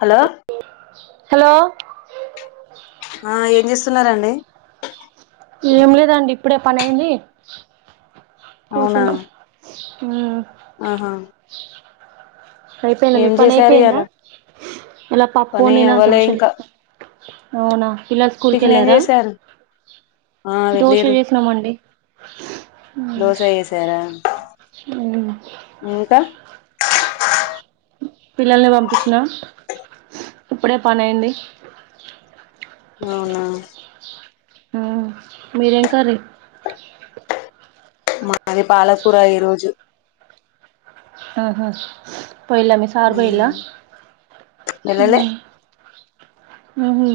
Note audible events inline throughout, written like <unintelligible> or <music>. Hello hello ఏం లేదండి ఇప్పుడే పని అయింది కూర్చున్నము ఆహా అయిపోయిందా మీ ఏం పని చేశారు అయిపోయిందా ఇయాల ఇలా పప్పు పని ఒండినా అవ్వలే ఇంకా దోషలేస్త అవునా పిల్లలు టిఫిన్ ఏం స్కూల్కెళ్ళారా చేశారు ఆ వెల్లిర్రు దోశ ఏసార మ్మ్ ఇంకా పిల్లల్ని పంపించిన ఇప్పుడే పనయింది అవునా ఉమ్ మీదేం కర్రీ మాది పాలకూర ఈ రోజు ఆహా పోయిల్ల మీ సార్ బోయిల్లా వెళ్ళలే ఉహూ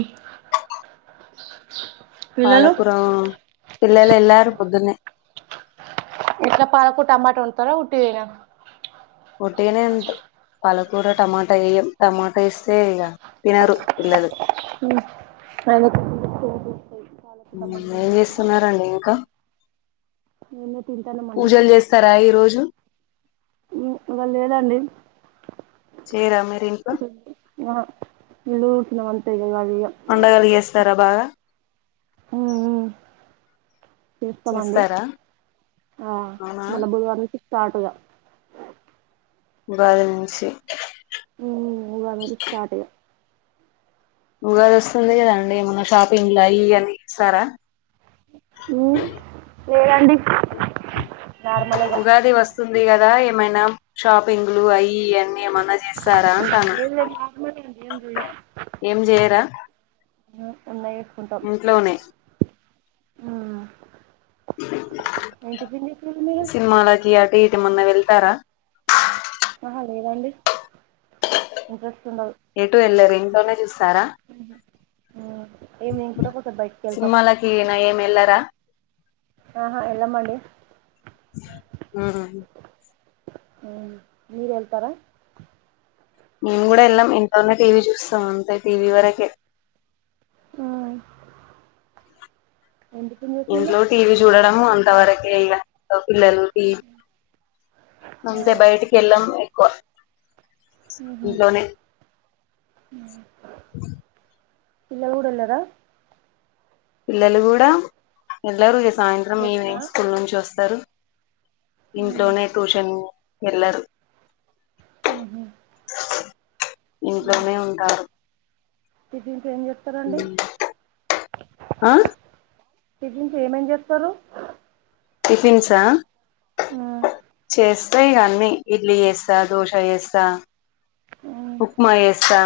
పాలకుర పిల్లలు ఎల్లారు పొద్దున్నే ఏట్లా పాలకు టమాట ఒండతరా ఉట్టిదేనా ఉట్టిగానె ఒండ్తా పాలకూర టమాటా ఏయన్ టమాటా ఏస్తే ఇగ తినరు పిల్లలు అ <unintelligible> ఏం చేస్తున్నరండి ఇంకా మేమే తింటాన్నామండి పూజలు చేస్తారా ఈరోజు. ఉ ఇవాళ లేదండి చేయరా మీరు ఇంట్లో ఆహ ఇల్లు ఊడ్చిన అంతే ఇక అది ఇక పండగలు చేస్తారా బాగా ఉ ఉ చేస్తామండి చేస్తారా ఆ అవునా మళ్ళ బుధవారం కి స్టార్ట్ ఇగ బ్యాలెన్సింగ్. ఉమ్ ఉగాది నుంచి స్టార్ట్ ఇగ ఉగాది వస్తుంది కదాండి ఏమన్నా షాపింగ్ లా అయి ఇయి చేసరా. ఉ లేదండి. నార్మల్గా ఉగాది వస్తుంది కదా ఏమైనా షాపింగ్. అయి అన్నీ ఏమన్న చేస్తారా అంటాన లేదు లేదు నార్మలే అండి ఏం ఏం చేయరా. ఉమ్ ఉన్నాయే ఇంట్లోనే ఆ మీరు సినిమాలకి అటు ఇ ఏమన్న వెళ్తారా. ఆహా లేదండి ఆహ ఎటు వెళ్ళరు ఇంట్లోనే చూస్తారా. ఈవినింగ్ పూట కొంచెం బయటికి వెళ్తాం సినిమాలకి నా ఏం వెళ్లారా. ఆహా ఎల్లమండి. ఉమ్ మీరు వెళ్తారా. మేము కూడా వెళ్ళం ఇంటలోనే టీవీ చూస్తాం. అంతే టీవీ వరకే. మ్! ఇంట్లో టీవీ చూడడం అంత వరకే ఇగ. పిల్లలకి అంతే బయటికి వెళ్ళం ఎక్కువ. ఉహు! ఇంట్లోనే పిల్లలు కూడా వెళ్లారా? పిల్లలు కూడా వెళ్లారు. ఇక సాయంత్రం వెళ్ళారా ఈవినింగ్ స్కూల్ నుంచి వస్తారు. ఇంట్లోనే ట్యూషన్. వెళ్లరు. ఉ హు. ఇంట్లోనే ఉంటారు. ఇది ఆ టిఫిన్స్ ఏమేమి చేస్తారు? టిఫిన్సా? చేస్తా ఇగ అన్నీ. ఇడ్లీ చేస్తా, దోశ చేస్తా. ఉప్మా చేస్తా.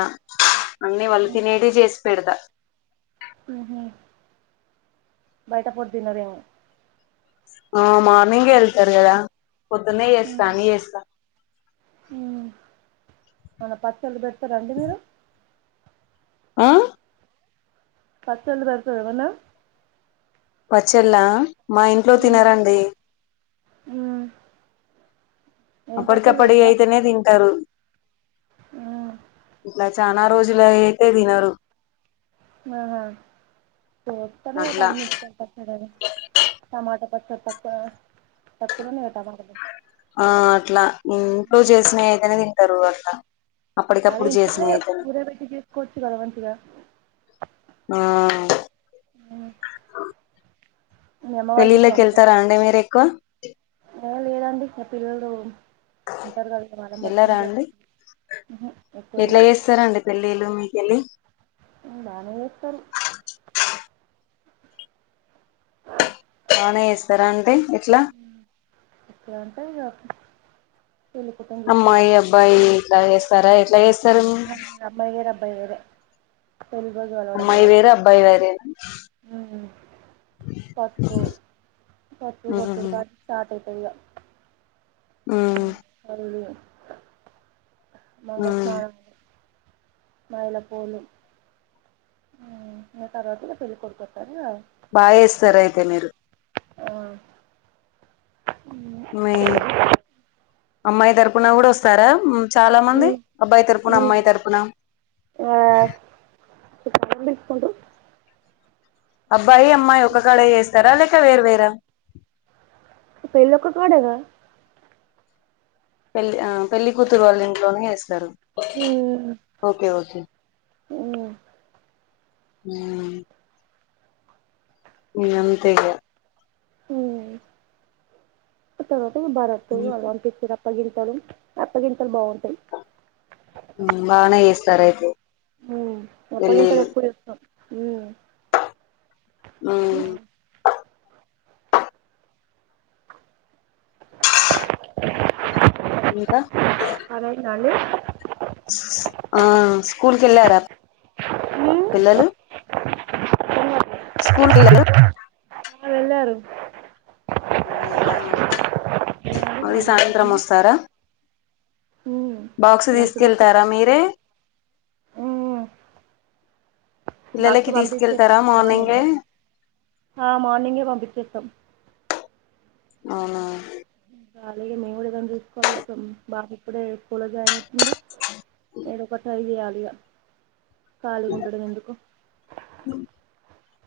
అన్నీ వాళ్ళు తినేటివి చేసి పెడతా. మ్ హు బయట ఫుడ్ తినరేమో. ఆ మార్నింగే వెళ్తారు కదా. పొద్దున్నే చేస్తా, అన్నీ చేస్తా. ఉ ఏమన్నా పచ్చళ్ళు పెడతారండి మీరు? ఆ పచ్చళ్ళు పెడతారా ఏమన్నా? పచ్చల్లా మా ఇంట్లో తినరండి. మ్ అప్పటికప్పటి అయితేనే తింటారు. నచ్చి చానా రోజులువి అయితే తినరు. ఆహా! చేస్తానే అట్లా పండు మిరపకాయ పచ్చడనీ, టమాట తక్కువ తక్కువ తక్కువనే ఉన్నాయిగా టమాటాలు. ఆ అట్ల, ఇంట్లో చేసినయి అయితేనే తింటారు అట్ల. అదే ఇంట్లనే ఊరబేట్టి చేసుకోవచ్చు గదా మంచిగా. ఆ ఆ <unintelligible> మీ అమ్మ వాళ్ళు చేసి పెళ్ళిల్లకి పంపుతారా వెళ్తారా అండి మీరు ఎక్కువ? ఏ లేదండి ఇగ్ పిల్లలు ఉంటారు గదా వాళ్లను పట్టుకొనె సరిపోతాది. ఎట్ల చేస్తారండి పెళ్ళిళ్ళు మీకెళ్ళి. ఉ బానే చేస్తరు. <unintelligible> బానే చేస్తారండి ఎట్ ఎట్లంటే ఇగ అమ్మాయి అబ్బాయి ఇట్ల చేస్తారా ఎట్లా చేస్తారు? ఎవరు? అమ్మాయి వేరు. అబ్బాయి వేరే. పస్పు పస్పు కొట్టుడు ఉహు కాంచి స్టార్ట్ అయితదిగ. మ్! ఉమ్ మంగళస్నానామ్ మైలపూలు. ఉ ఇగ తర్వాత ఇగ పెళ్ళి కొడుకుకొత్తాడిగ బాగ్ చేేస్తారయితే మీరు. ఆవును. మీ అమ్మాయి తరుపున కూడా వస్తారా మ్. చాలా మంది ఉమ్, అబ్బాయి తరుపున ఉమ్, అమ్మాయి తరుపున ఆ, <unintelligible> అబ్బాయి అమ్మాయి ఒక కాడే చేస్తారా లేక వేర్వెరా పెళ్ళొక కాడేగ పెళ్ళి ఆ పెళ్లి కూతురు వాళ్ళింట్లోనే చేస్తరు. మ్మ్ ఓకే ఓకే మ్ మీ అంతేగా మ్ ఆ తర్వాత ఇగ భరత్ ఉమ్, వాళ్ళు పంపించేట అప్పగింతలు అప్పగింతల్ బాగుం బానే చేస్తరైతే పెళ్ళిలు హ్మ్ మ్ ఇంకా హలో నాని ఆ స్కూల్కెళ్ళారా ఉమ్ పిల్లలు స్కూల్ <inaudible> లేదు ఆ వెళ్ళారు. వెళ్ళారు మరి వాళ్ళు సాయంత్రం పంపించినాం వొస్తారా మ్మ్ బాక్స్ లంచ్ బాక్స్ తీస్కెళ్తారా మీరే మ్మ్ బాక్స్ పిల్లలకి తీసుకెళ్తారా పంపించేస్తా మార్నింగే ఆ మార్నింగే పంపించేస్తాం. అవునా ఇంకా అలాగే మేం గుడా ఏదన్న చూస్కోవాలిగ బాబ్ ఇప్పుడే స్కూల్లో జాయిన్ అయితుంది. ఏదో ఒకట్ ట్రై చేయాలిగా కాలిగుండడం ఎందుకు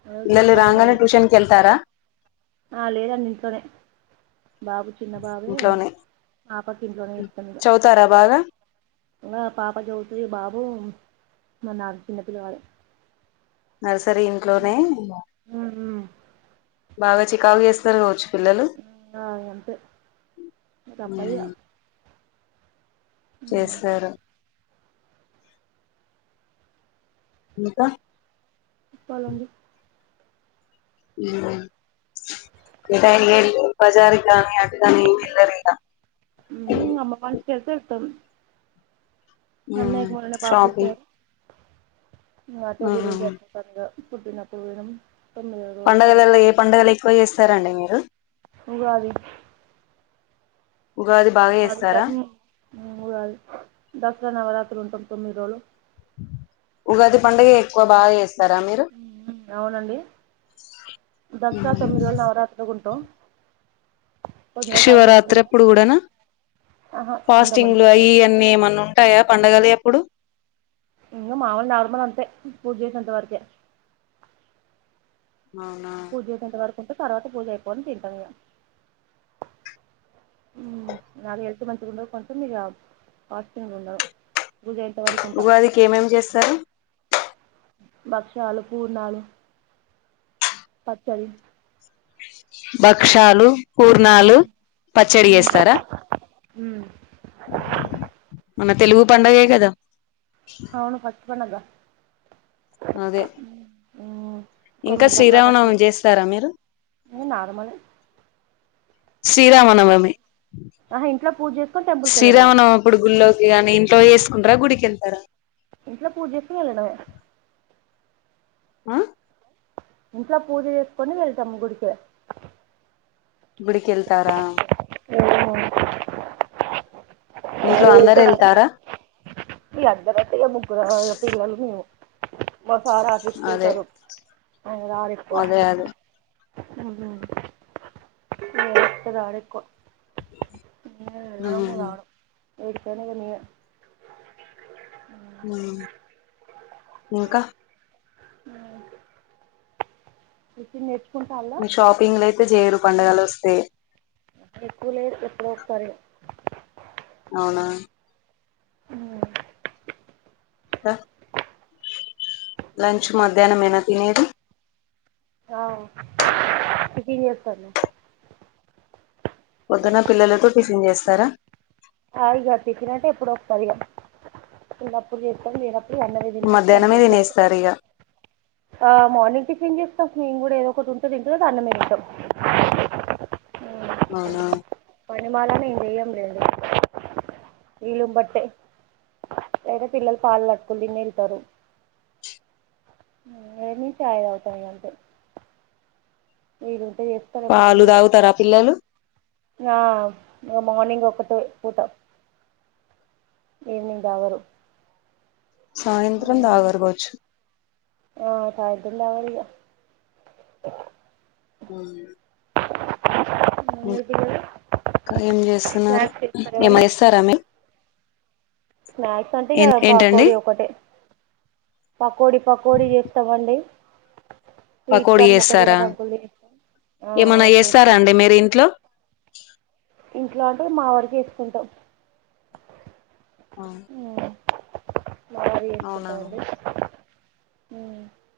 అదే పిల్లలు చూస్తున్నాం ఏదో రాంగనే ఒకటి ట్యూషన్ కెళ్తారా ఆ లేదండి ఇంట్లోనే బాబు చిన్న బాబే ఇంట్లోనే పాపకి ఇంట్లోనే చేప్తం ఇగ చదువుతారా బాగా అ పాప చదువుతది బాబు మనాగ్ చిన్న పిల్లవాడే నర్సరీ ఇంట్లోనే బాగా చికాకు చేస్తరు కావచ్చు. పిల్లలు అంతే తప్పదు ఇక మ్ ఉమ్, చేస్తారా ఇంకా చెప్పాలండి. మ్ <inaudible> బజార్ కాని పిల్లలేం ఇనరిగ ఉమ్, అమ్మ మనిషికి అన్నయకు మొన్ననే బాబ్బుట్టే షాపింగ్ అటే తిరుగుడే <unintelligible> ఇగా పుట్టినప్పుడు పోయినం పండగలల్ల ఏ పండగలు ఎక్కువ చేస్తారండి మీరు ఉగాది. ఉగాది బాగా చేస్తారా? మ్ ఉగాది దసరా నవరాత్రులుంటాం తొమ్మిది రోజులు ఉగాది పండగ ఎక్కువ బాగా చేస్ అవునండి దసరా తొమ్మిది రోజుల నవరాత్రులు టో శివరాత్రి అప్పుడు గుడానా ఆహా ఉండమండి ఫాస్టింగ్లు అయి శివరాత్రి అన్నీ ఏమన్నా ఉంటాయా పండగలి అప్పుడు ఇంగ మామూల్ నార్మల్ అంతే పూజ చేసేంత వరకే ఆ పూజేసేంత వరకుంటే తర్వాత పూజ అయిపోని తింటాం ఇగ మ్ నాకు హెల్త్ మంచిగా ఉండదు కొంచెం ఇగ ఫాస్టింగ్ ఉండను పూజ అయ్యేంత వరకు ఉంటా తరు భక్షాలు పూర్ణాలు పచ్చడి భక్షాలు పూర్ణాలు పచ్చడి మ్మ్. చేస్తారా మ్మ్. మన తెలుగు పండగే కదా అవును ఫస్ట్ పండగ అదే మ్మ్. ఇంకా తొమ్మిది రకాల శ్రీరామనవమి స్వీట్స్. చేస్తారా మీరు ఇంకా నార్మలే శ్రీరామనవమి ఆహా ఇంట్లో పూజ చేసుకొని టెంపుల్కి వెళ్ళడమే శ్రీరామనవమి అప్పుడు గుళ్లో గాని ఇంట్లో చేసుకుంటారా గుడికెళ్తారా ఇంట్లో పూజ చేసుకుని వెళ్లడమే అ ఇంట్లో పూజ చేసుకొని వెళ్తాం గుడికి గుడి కెళ్తారా మ్ ఇంట్లో అందరు ఎళ్తారా ఇగ అందరు అంటే ముగ్గురు పిల్లలు మేవు మా సార్ ఆఫీస్ అదే కెల్తారు ఆయన రారు ఎక్కువ అదే అదే మ్ హూ <unintelligible> రాడు ఎక్కువ ఈన వెళ్లడు మ్మ్ రాడు ఏడికైన ఇగ నేనే మ్ ఇంకా టిఫిన్ చేసి మీ షాపింగ్ లు అయితే చేయరు పండుగలు వస్తే ఎక్కువ లేదు ఎప్పుడో ఒకసారి ఇగ అవునా మ్ కా లంచ్ మధ్యాహ్నం ఏనా తినేది అ టిఫెన్ చేస్తాను పొద్దున పిల్లలతో టిఫెన్ చేస్తారా ఆ ఇక టిఫెన్ అయితే ఎప్పుడో ఒక్కసారి ఇక ఉన్నపుడు చేస్తాము లేనప్పుడు అన్నమే తినిపించి మధ్యాహ్నమే పంపించేస్తాం తినేస్తారు ఇగ ఆ మార్నింగ్ టిఫెన్ చేస్తాం మేము కూడా ఏదో ఒకటి ఉంటే తింటాం లేక అన్నమే తింటాం అవునా పనిమాల నేను చేయను లేండి వీలును బట్టే లేదా పిల్లలు పాలు కట్టుకునిని బిన్నా వెళ్తారు మేము కూడా చాయ తాగుతాం అంతే మీరు పాలు తాగుతారా పిల్లలు ఆ మార్నింగ్ ఒక్కటే పూట ఈవినింగ్ తాగారు సాయంత్రం దాగరు కావచ్చు ఆ సాయంత్రం తాగరు ఇక హ్మ్మ్ మీ పిల్లలు ఇంకా ఏం చేస్తున్నారు స్నాక్స్ చేస్తారా ఏమన్నా చేస్తారా మీరు స్నాక్స్ అంటే ఇకా ఏంటండి పకోడీ ఒక్కటే పకోడి పకోడి చేస్తామండి స్వీట్ పకోడి కార్న్ మొక్కజొన్న చేస్తారా కంకులతో చేస్తాం ఏమన్నా చేస్తారా చేస్తాం అండి ఇంట్లో ఇంట్లో అయితే మా వారికి చేసుకుంటాం ఆ అవునా ఉ